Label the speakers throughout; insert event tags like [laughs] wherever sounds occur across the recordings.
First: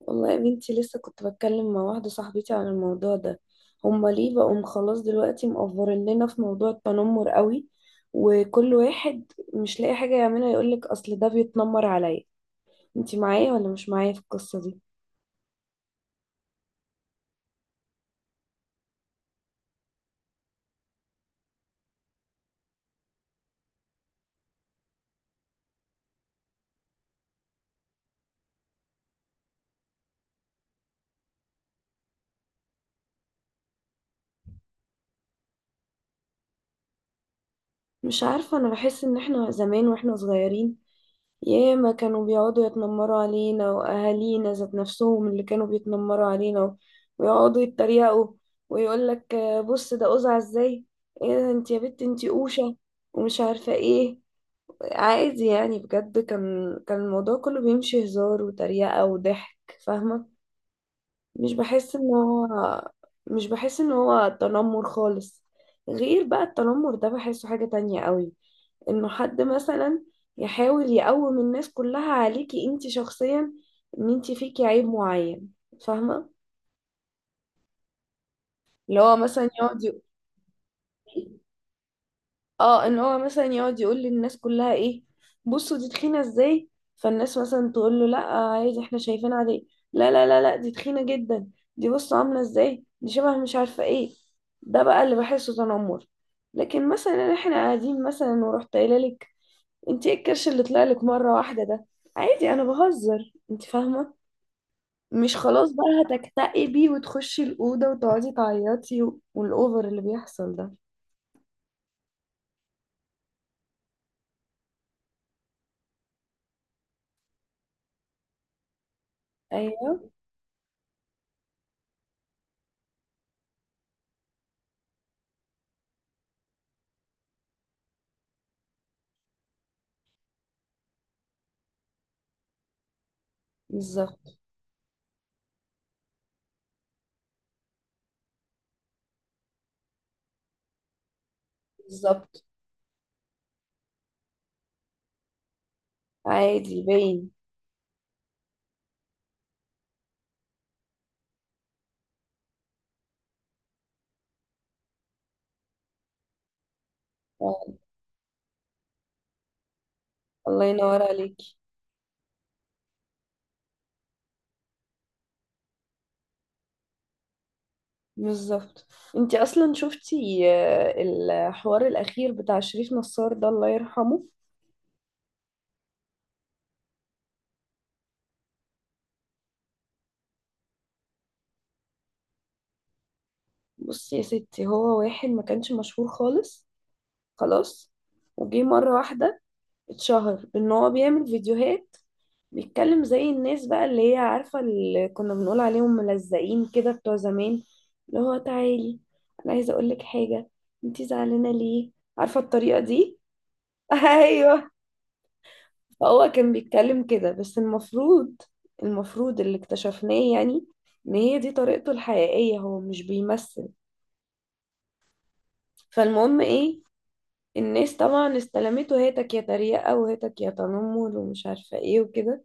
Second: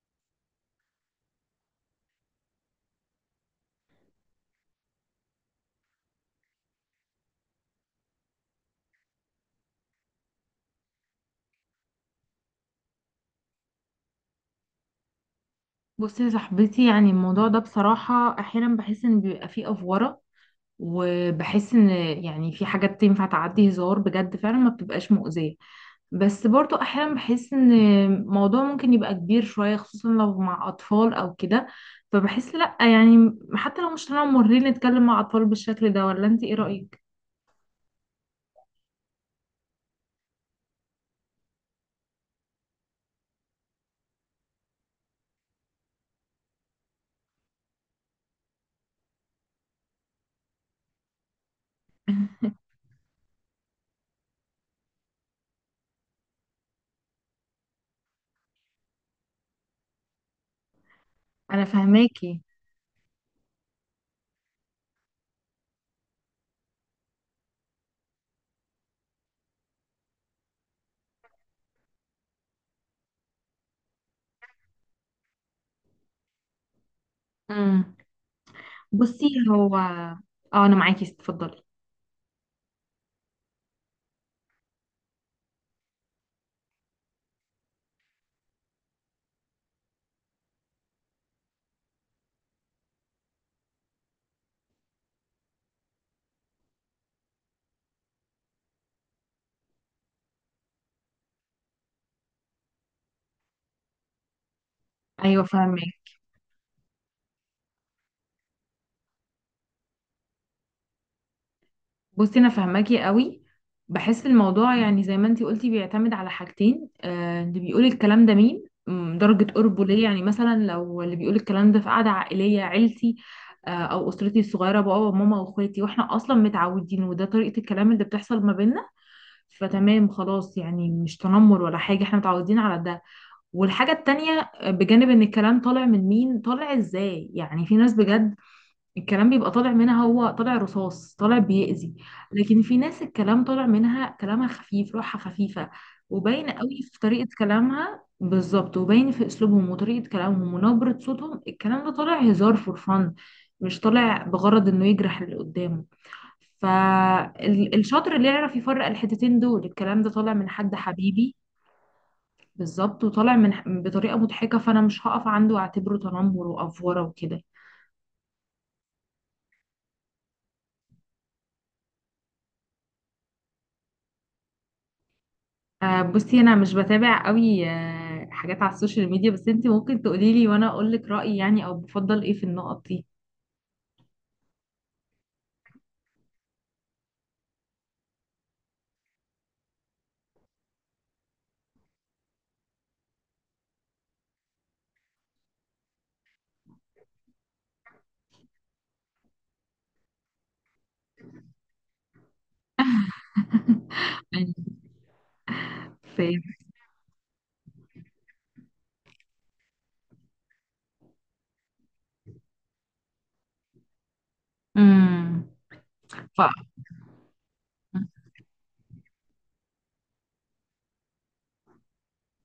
Speaker 1: والله يا بنتي لسه كنت بتكلم مع واحدة صاحبتي عن الموضوع ده. هما ليه بقوا خلاص دلوقتي مقفرين لنا في موضوع التنمر قوي؟ وكل واحد مش لاقي حاجة يعملها يقولك أصل ده بيتنمر عليا. انتي معايا ولا مش معايا في القصة دي؟
Speaker 2: بصي يا صاحبتي، يعني الموضوع ده بصراحة أحيانا بحس إن بيبقى فيه أفورة. وبحس إن، يعني في حاجات تنفع تعدي هزار، بجد فعلا ما بتبقاش مؤذية. بس برضو أحيانا بحس إن الموضوع ممكن يبقى كبير شوية، خصوصا لو مع أطفال أو كده. فبحس لأ، يعني حتى لو مش طالعة مورين نتكلم مع أطفال بالشكل ده. ولا أنت إيه رأيك؟
Speaker 1: مش عارفة، أنا بحس إن احنا زمان واحنا صغيرين ياما كانوا بيقعدوا يتنمروا علينا، وأهالينا ذات نفسهم اللي كانوا بيتنمروا علينا ويقعدوا يتريقوا ويقول لك بص ده قزع ازاي، ايه ده انت يا بنت انت قوشة، ومش عارفة ايه. عادي يعني، بجد كان الموضوع كله بيمشي هزار وتريقة وضحك، فاهمة؟ مش
Speaker 2: أنا
Speaker 1: بحس ان
Speaker 2: فهماكي.
Speaker 1: هو مش بحس ان هو تنمر خالص. غير بقى التنمر ده بحسه حاجة تانية قوي، انه حد مثلا يحاول يقوم الناس كلها عليكي انت شخصيا، ان انت فيكي عيب معين، فاهمه؟
Speaker 2: امم
Speaker 1: اللي هو
Speaker 2: بصي
Speaker 1: مثلا
Speaker 2: هو
Speaker 1: يقعد يقول،
Speaker 2: أنا معاكي، اتفضلي.
Speaker 1: اه، ان هو مثلا يقعد يقول للناس كلها ايه، بصوا دي تخينه ازاي. فالناس مثلا تقول له لا عادي احنا شايفين عادي. لا لا لا لا دي تخينه جدا، دي بصوا عامله ازاي، دي شبه مش عارفه ايه. ده بقى اللي بحسه تنمر. لكن مثلا احنا قاعدين مثلا ورحت قايله لك انت ايه الكرش اللي طلع لك مره واحده ده، عادي انا بهزر، انت فاهمه؟ مش
Speaker 2: أيوه
Speaker 1: خلاص
Speaker 2: فهماكي.
Speaker 1: بقى هتكتئبي وتخشي الاوضه وتقعدي تعيطي والاوفر اللي بيحصل ده.
Speaker 2: بصي انا فاهماكي قوي. بحس الموضوع يعني زي ما انتي قلتي بيعتمد على حاجتين. اللي بيقول الكلام ده مين، درجة قربه
Speaker 1: ايوه
Speaker 2: ليا. يعني مثلا لو اللي بيقول الكلام ده في قعدة عائلية عيلتي، او اسرتي الصغيرة، بابا وماما واخواتي، واحنا اصلا متعودين وده طريقة الكلام اللي بتحصل ما بيننا. فتمام خلاص، يعني مش تنمر ولا حاجة، احنا متعودين على ده. والحاجة التانية
Speaker 1: بالظبط.
Speaker 2: بجانب ان الكلام طالع من مين، طالع ازاي. يعني في ناس بجد الكلام بيبقى طالع منها، هو طالع رصاص، طالع بيأذي.
Speaker 1: بالظبط.
Speaker 2: لكن في ناس الكلام طالع منها كلامها خفيف، روحها خفيفة، وباين قوي
Speaker 1: عادي
Speaker 2: في طريقة
Speaker 1: باين.
Speaker 2: كلامها بالظبط، وباين في أسلوبهم وطريقة كلامهم ونبرة صوتهم، الكلام ده طالع هزار فور فن، مش طالع بغرض إنه يجرح اللي قدامه.
Speaker 1: آه،
Speaker 2: فالشاطر اللي يعرف يفرق الحتتين دول. الكلام ده طالع من
Speaker 1: الله
Speaker 2: حد
Speaker 1: ينور
Speaker 2: حبيبي
Speaker 1: عليكي.
Speaker 2: بالظبط، وطالع من بطريقة مضحكة، فأنا مش هقف عنده وأعتبره تنمر وأفورة وكده.
Speaker 1: بالظبط. انت اصلا شفتي، الحوار الاخير بتاع شريف نصار ده، الله يرحمه.
Speaker 2: بصي انا مش بتابع قوي حاجات على السوشيال ميديا، بس انت ممكن تقولي لي وانا اقول لك رايي، يعني او بفضل ايه في النقط دي.
Speaker 1: بصي يا ستي، هو واحد ما كانش مشهور خالص، خلاص. وجي مره واحده اتشهر بان هو بيعمل فيديوهات، بيتكلم زي الناس بقى اللي هي عارفة اللي كنا بنقول عليهم ملزقين كده بتوع زمان، اللي هو تعالي انا عايزة اقولك حاجة، انتي زعلانة ليه، عارفة الطريقة دي؟ [laughs]
Speaker 2: يعني
Speaker 1: ايوه.
Speaker 2: في
Speaker 1: هو كان بيتكلم كده. بس المفروض، المفروض اللي اكتشفناه يعني ان هي دي طريقته الحقيقية، هو مش بيمثل.
Speaker 2: امم ف
Speaker 1: فالمهم ايه، الناس طبعا استلمته، هاتك يا تريقة وهاتك يا تنمر ومش عارفة ايه وكده.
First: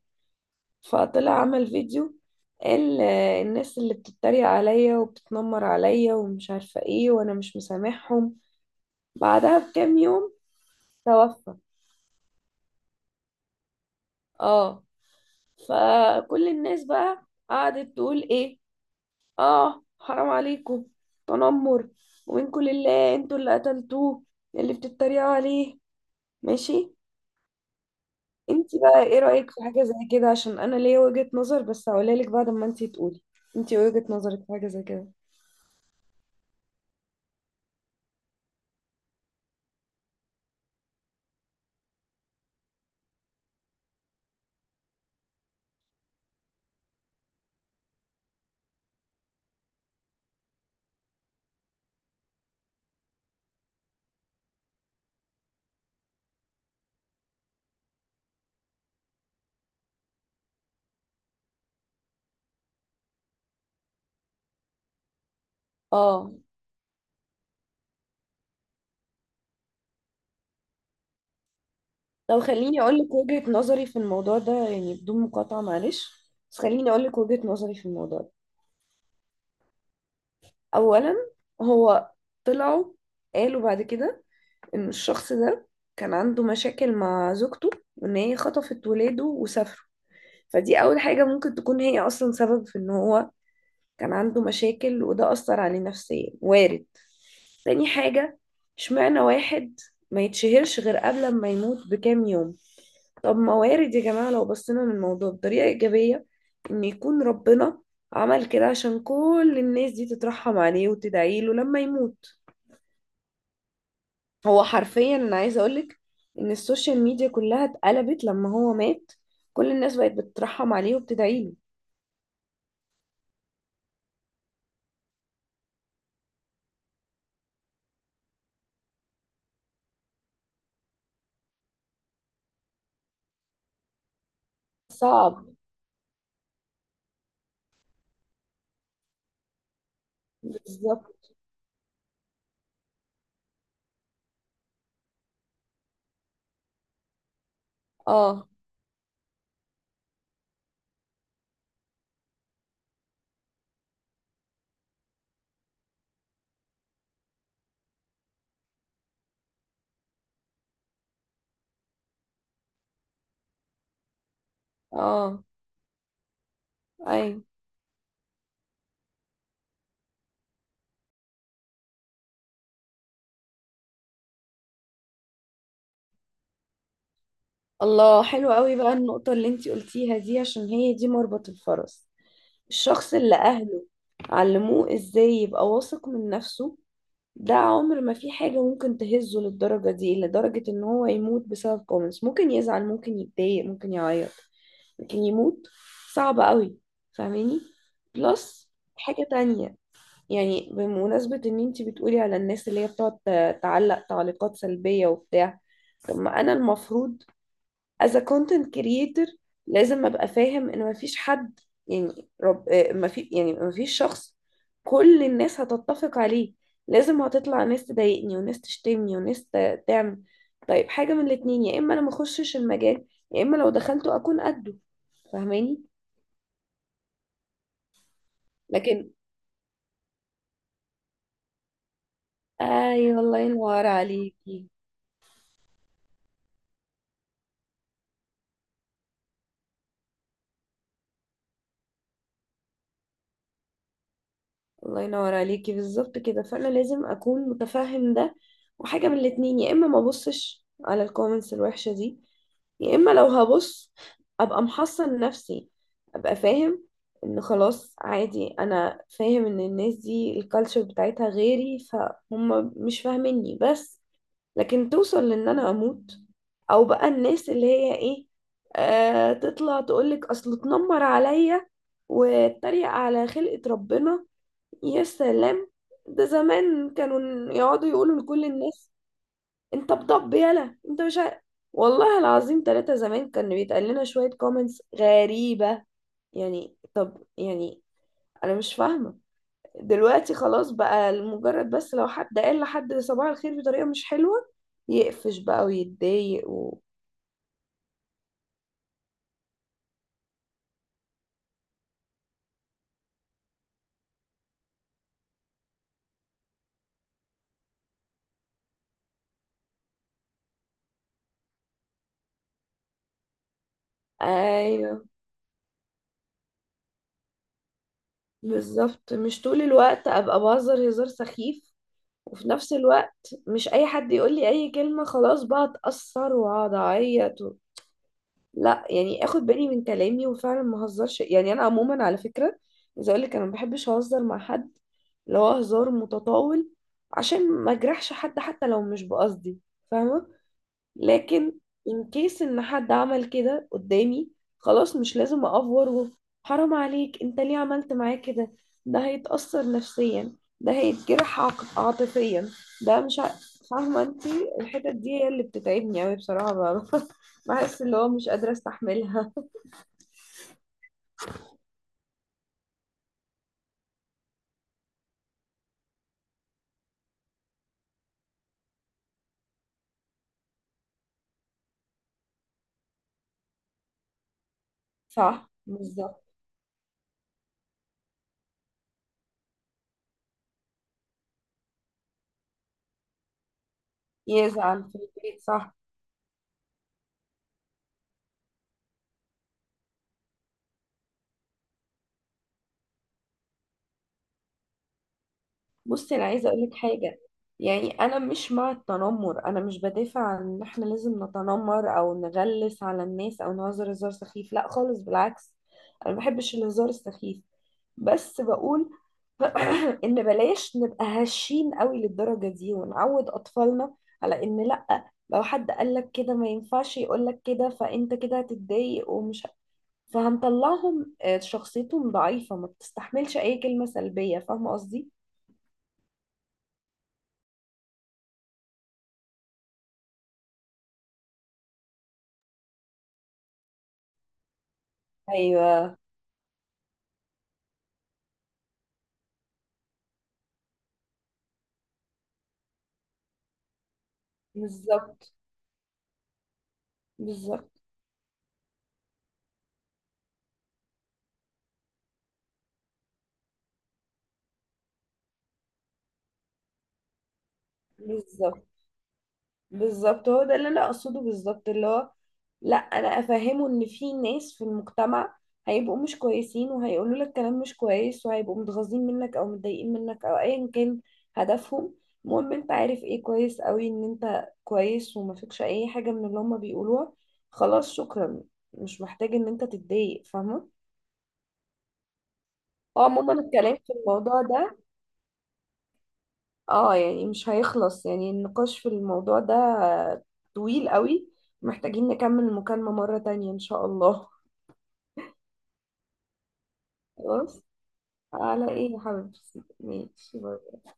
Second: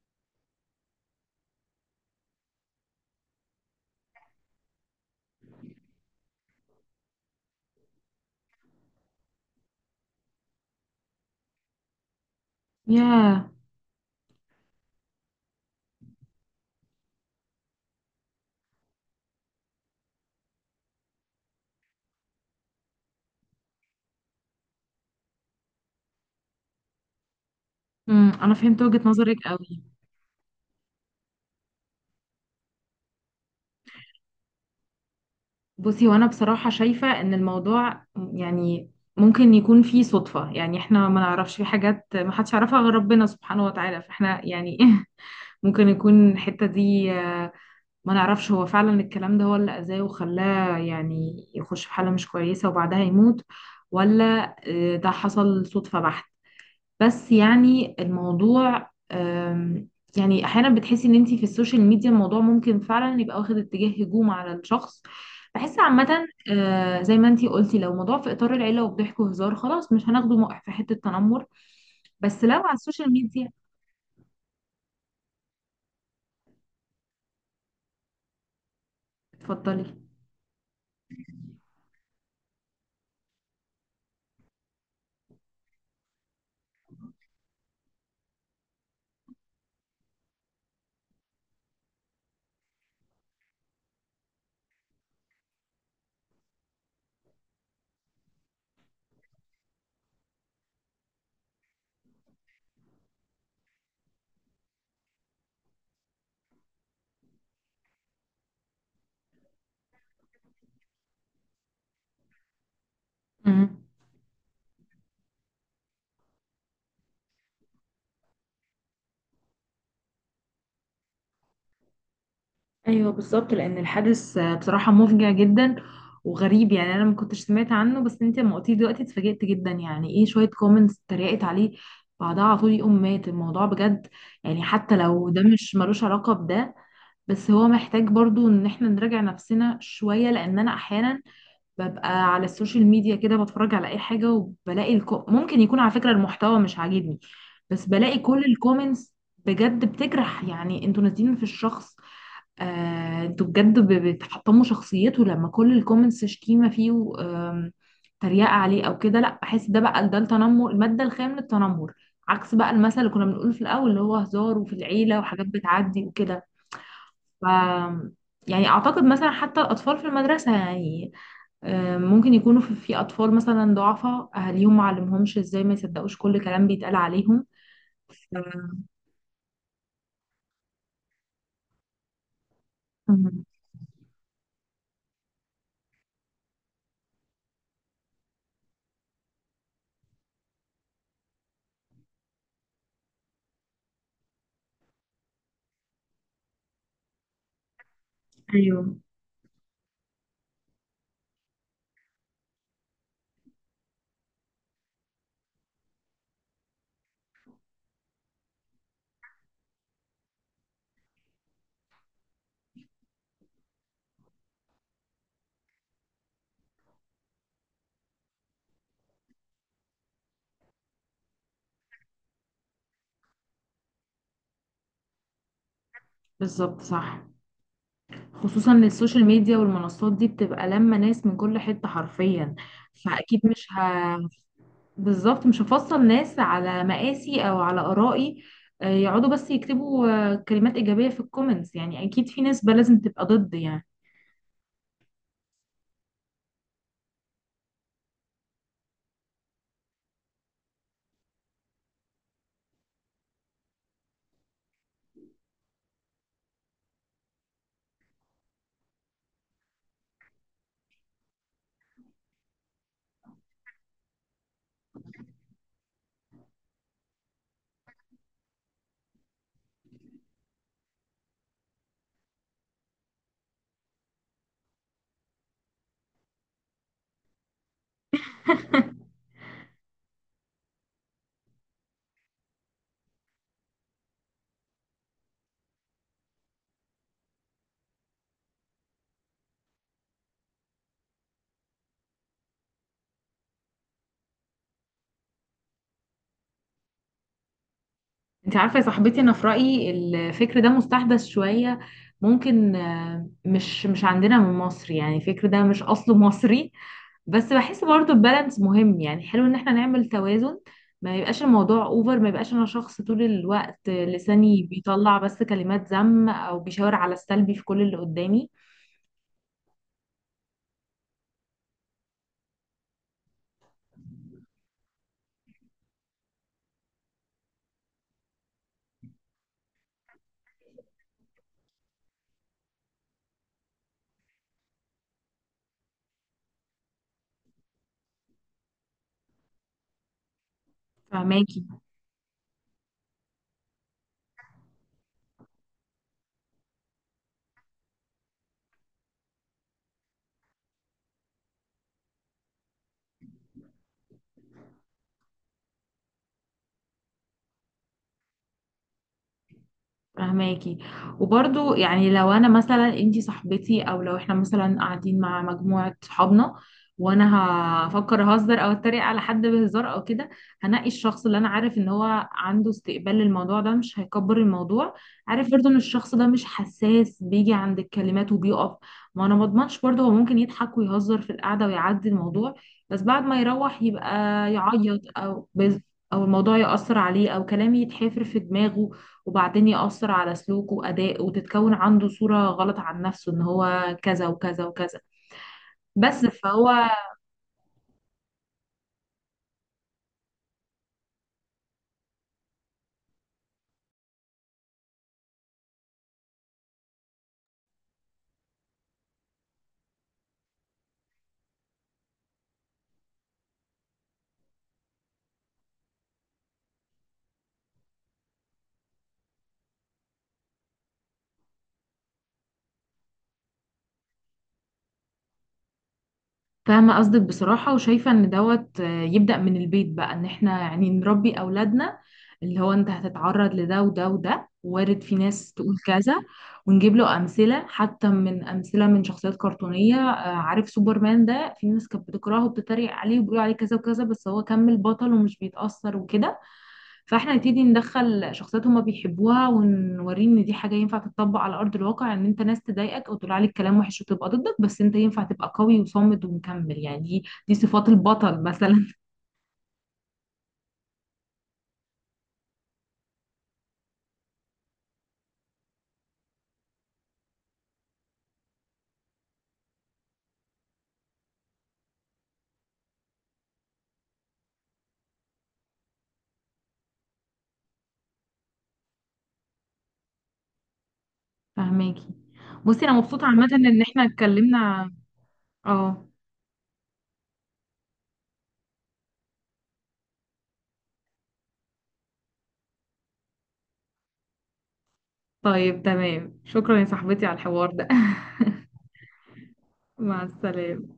Speaker 1: فطلع عمل فيديو، قال الناس اللي بتتريق عليا وبتتنمر عليا ومش عارفة ايه وانا مش مسامحهم. بعدها بكام يوم توفى.
Speaker 2: يا
Speaker 1: اه. فكل الناس بقى قعدت تقول ايه، اه حرام عليكم، تنمر، ومنكم لله انتوا اللي قتلتوه، اللي بتتريقوا عليه. ماشي.
Speaker 2: انا
Speaker 1: انت
Speaker 2: فهمت وجهة
Speaker 1: بقى ايه
Speaker 2: نظرك
Speaker 1: رأيك في
Speaker 2: قوي.
Speaker 1: حاجة زي كده؟ عشان انا ليا وجهة نظر بس هقولها لك بعد ما انت تقولي. انت وجهة نظرك في حاجة زي كده؟
Speaker 2: بصي وانا بصراحة شايفة ان الموضوع، يعني ممكن يكون فيه صدفة. يعني احنا ما نعرفش، في حاجات ما حدش يعرفها غير ربنا سبحانه وتعالى، فاحنا يعني [laughs] ممكن يكون الحتة دي ما نعرفش هو فعلا الكلام ده هو اللي أذاه وخلاه يعني يخش في حالة مش كويسة وبعدها يموت، ولا ده حصل صدفة بحت. بس يعني الموضوع يعني أحيانا بتحسي إن أنتي في السوشيال ميديا الموضوع ممكن فعلا يبقى واخد اتجاه هجوم على الشخص. بحس عامة
Speaker 1: اه.
Speaker 2: زي ما أنتي قلتي، لو موضوع في إطار العيلة وبضحك وهزار، خلاص مش هناخده موقف في حتة تنمر.
Speaker 1: لو
Speaker 2: بس لو على
Speaker 1: خليني اقول
Speaker 2: السوشيال
Speaker 1: لك
Speaker 2: ميديا،
Speaker 1: وجهة نظري في الموضوع ده يعني بدون مقاطعة، معلش، بس خليني اقول لك وجهة نظري في الموضوع ده.
Speaker 2: اتفضلي.
Speaker 1: اولا، هو طلعوا قالوا بعد كده ان الشخص ده كان عنده مشاكل مع زوجته، وان هي خطفت ولاده وسافروا. فدي اول حاجة، ممكن تكون هي اصلا سبب في ان هو كان عنده مشاكل وده اثر عليه نفسيا، وارد. تاني حاجة، اشمعنى واحد ما يتشهرش غير قبل ما يموت بكام يوم؟ طب ما وارد يا جماعة لو بصينا للموضوع بطريقة إيجابية، إن يكون ربنا عمل كده عشان كل الناس دي تترحم عليه وتدعي له لما يموت.
Speaker 2: مم.
Speaker 1: هو حرفيا أنا عايزة أقولك إن السوشيال ميديا كلها اتقلبت لما هو مات، كل الناس بقت بتترحم عليه وبتدعي له.
Speaker 2: ايوه بالظبط، لان الحادث بصراحه مفجع جدا وغريب. يعني انا ما كنتش سمعت عنه، بس انت لما قلتيه دلوقتي اتفاجئت جدا. يعني ايه شويه كومنتس اتريقت عليه بعدها على طول يقوم مات؟ الموضوع بجد، يعني حتى لو ده
Speaker 1: صعب.
Speaker 2: مش ملوش علاقه بده، بس هو محتاج برضو ان احنا نراجع نفسنا شويه. لان انا احيانا
Speaker 1: بالظبط.
Speaker 2: ببقى على السوشيال ميديا كده بتفرج على اي حاجه وبلاقي ممكن يكون على فكره المحتوى مش عاجبني، بس بلاقي كل
Speaker 1: اه.
Speaker 2: الكومنتس بجد بتجرح. يعني انتوا نازلين في الشخص، انتوا بجد بتحطموا شخصيته. لما كل الكومنتس شتيمة فيه و تريقة عليه او كده، لا بحس ده بقى، ده التنمر، المادة الخام للتنمر. عكس بقى المثل اللي كنا بنقوله في الاول اللي هو هزار وفي العيلة
Speaker 1: اه.
Speaker 2: وحاجات بتعدي وكده.
Speaker 1: ايوه.
Speaker 2: ف يعني اعتقد مثلا حتى الاطفال في المدرسة، يعني ممكن يكونوا في اطفال مثلا ضعفاء اهاليهم ما علمهمش ازاي ما يصدقوش كل كلام بيتقال عليهم.
Speaker 1: الله،
Speaker 2: ف-
Speaker 1: حلو قوي بقى النقطة اللي انتي قلتيها دي، عشان هي دي مربط الفرس. الشخص اللي
Speaker 2: مم.
Speaker 1: أهله علموه ازاي يبقى واثق من نفسه، ده عمر ما في حاجة ممكن تهزه للدرجة دي، لدرجة ان هو يموت بسبب كومنتس. ممكن يزعل، ممكن يتضايق، ممكن يعيط، لكن يموت، صعب قوي، فاهماني؟ بلس،
Speaker 2: ايوه
Speaker 1: حاجة تانية، يعني بمناسبة ان انتي بتقولي على الناس اللي هي بتقعد تعلق تعليقات سلبية وبتاع. طب ما انا المفروض as a content creator لازم ابقى فاهم ان مفيش حد، يعني رب، ما في، يعني مفيش شخص كل الناس هتتفق عليه. لازم هتطلع ناس تضايقني وناس تشتمني وناس تعمل. طيب حاجة من الاتنين، يا اما انا ما اخشش المجال، يا اما لو دخلته اكون قده، فاهماني؟
Speaker 2: بالظبط صح. خصوصا إن
Speaker 1: لكن،
Speaker 2: السوشيال ميديا والمنصات دي بتبقى لما ناس من كل حتة حرفيا،
Speaker 1: ايوه، الله
Speaker 2: فأكيد مش ه...
Speaker 1: ينور عليكي.
Speaker 2: بالظبط مش هفصل ناس على مقاسي أو على آرائي. يقعدوا بس يكتبوا كلمات إيجابية في الكومنتس. يعني أكيد في ناس بقى لازم تبقى ضد. يعني
Speaker 1: الله ينور عليكي بالظبط كده. فانا لازم اكون متفهم ده، وحاجة من الاتنين، يا اما ما ابصش على الكومنتس الوحشة دي، يا اما لو هبص ابقى محصن نفسي، ابقى فاهم ان خلاص عادي، انا فاهم ان الناس دي الكالتشر بتاعتها غيري فهم مش فاهميني بس. لكن توصل لان انا اموت، او بقى الناس اللي هي ايه، آه، تطلع تقولك اصل اتنمر عليا واتريق على خلقة ربنا، يا سلام! ده زمان كانوا يقعدوا يقولوا لكل الناس انت بطب يلا انت مش عارف. والله العظيم ثلاثة، زمان كان بيتقال لنا شوية كومنتس غريبة. يعني طب يعني انا مش فاهمة، دلوقتي خلاص بقى لمجرد بس لو حد قال لحد صباح الخير بطريقة مش حلوة يقفش بقى ويتضايق و...
Speaker 2: أنت عارفة يا صاحبتي، أنا في رأيي الفكر ده مستحدث شوية. ممكن مش عندنا من مصر، يعني الفكر ده مش أصله مصري. بس بحس برضو البالانس مهم، يعني حلو ان احنا نعمل توازن. ما يبقاش الموضوع اوفر، ما يبقاش انا شخص طول الوقت لساني
Speaker 1: ايوه
Speaker 2: بيطلع بس كلمات ذم او بيشاور على السلبي في كل اللي قدامي.
Speaker 1: بالظبط، مش طول الوقت ابقى بهزر هزار سخيف، وفي نفس الوقت مش اي حد يقول لي اي كلمة خلاص بقى اتأثر واقعد اعيط. لا يعني اخد بالي من كلامي وفعلا ما اهزرش، يعني انا عموما على فكره عايزه اقول لك انا ما بحبش اهزر مع حد، اللي هو هزار متطاول، عشان ما اجرحش حد حتى لو مش بقصدي، فاهمه؟ لكن
Speaker 2: فهماكي.
Speaker 1: ان كيس ان حد عمل كده قدامي، خلاص مش لازم اقفور حرام عليك انت ليه عملت معاه كده، ده هيتأثر نفسيا، ده هيتجرح عاطفيا، ده مش ع- فاهمة انت؟ الحتت دي هي اللي بتتعبني اوي بصراحة، [laughs] بحس اللي هو مش قادرة استحملها.
Speaker 2: فهماكي. وبرضو يعني لو انا مثلا انتي صاحبتي، او لو احنا مثلا قاعدين مع مجموعة صحابنا وانا هفكر اهزر او اتريق على حد بهزار او كده، هنقي الشخص اللي انا عارف ان هو عنده استقبال للموضوع ده، مش هيكبر الموضوع.
Speaker 1: صح
Speaker 2: عارف برضو ان الشخص
Speaker 1: بالظبط.
Speaker 2: ده مش حساس بيجي عند الكلمات وبيقف. ما انا ما اضمنش برضو، هو ممكن يضحك ويهزر في القعدة ويعدي الموضوع، بس بعد ما يروح يبقى
Speaker 1: يزعل في
Speaker 2: يعيط
Speaker 1: البيت،
Speaker 2: او
Speaker 1: صح.
Speaker 2: بز، او الموضوع يأثر عليه، او كلامي يتحفر في دماغه وبعدين يأثر على سلوكه وأدائه، وتتكون عنده صورة غلط عن نفسه إن هو كذا وكذا وكذا.
Speaker 1: بصي انا
Speaker 2: بس
Speaker 1: عايزه اقول
Speaker 2: فهو.
Speaker 1: لك حاجه، يعني انا مش مع التنمر، انا مش بدافع عن ان احنا لازم نتنمر او نغلس على الناس او نهزر هزار سخيف، لا خالص، بالعكس، انا ما بحبش الهزار السخيف. بس بقول [clears throat] ان بلاش نبقى هشين قوي للدرجه دي، ونعود اطفالنا على ان لا لو حد قال لك كده ما ينفعش يقول لك كده فانت كده هتتضايق فهنطلعهم، آه، شخصيتهم ضعيفه ما بتستحملش اي كلمه سلبيه، فاهمه قصدي؟
Speaker 2: فاهمة قصدك بصراحة، وشايفة إن دوت يبدأ من البيت بقى. إن إحنا يعني نربي أولادنا، اللي هو أنت هتتعرض لده وده وده، وارد في ناس تقول كذا، ونجيب له أمثلة حتى من أمثلة من شخصيات كرتونية. عارف سوبرمان ده، في ناس كانت بتكرهه وبتتريق عليه وبيقولوا عليه كذا وكذا، بس هو كمل بطل
Speaker 1: بالظبط
Speaker 2: ومش بيتأثر وكده. فاحنا نبتدي
Speaker 1: بالظبط
Speaker 2: ندخل شخصيات هما بيحبوها ونوريه ان دي حاجه ينفع تتطبق على ارض الواقع، ان انت ناس تضايقك او تقول عليك كلام وحش وتبقى ضدك، بس انت ينفع تبقى قوي وصامد ومكمل. يعني دي صفات البطل
Speaker 1: بالظبط
Speaker 2: مثلا.
Speaker 1: بالظبط هو ده اللي انا اقصده بالظبط. اللي هو لا، انا افهمه ان في ناس في المجتمع هيبقوا مش كويسين وهيقولوا لك كلام مش كويس وهيبقوا متغاظين منك او متضايقين منك او ايا كان هدفهم. المهم انت عارف ايه، كويس قوي ان انت كويس وما فيكش اي حاجة من اللي هما بيقولوها، خلاص، شكرا، مش محتاج ان انت تتضايق، فاهمة؟
Speaker 2: [laughs] فهماكي. بصي انا
Speaker 1: اه
Speaker 2: مبسوطه
Speaker 1: عموما
Speaker 2: عامه
Speaker 1: الكلام
Speaker 2: ان
Speaker 1: في
Speaker 2: احنا
Speaker 1: الموضوع ده،
Speaker 2: اتكلمنا. اه
Speaker 1: اه، يعني مش هيخلص، يعني النقاش في الموضوع ده طويل قوي، محتاجين نكمل المكالمة مرة تانية إن شاء الله.
Speaker 2: طيب تمام، شكرا يا صاحبتي على
Speaker 1: خلاص،
Speaker 2: الحوار ده.
Speaker 1: على ايه يا حبيبتي،
Speaker 2: [laughs] مع
Speaker 1: ماشي، باي.
Speaker 2: السلامه.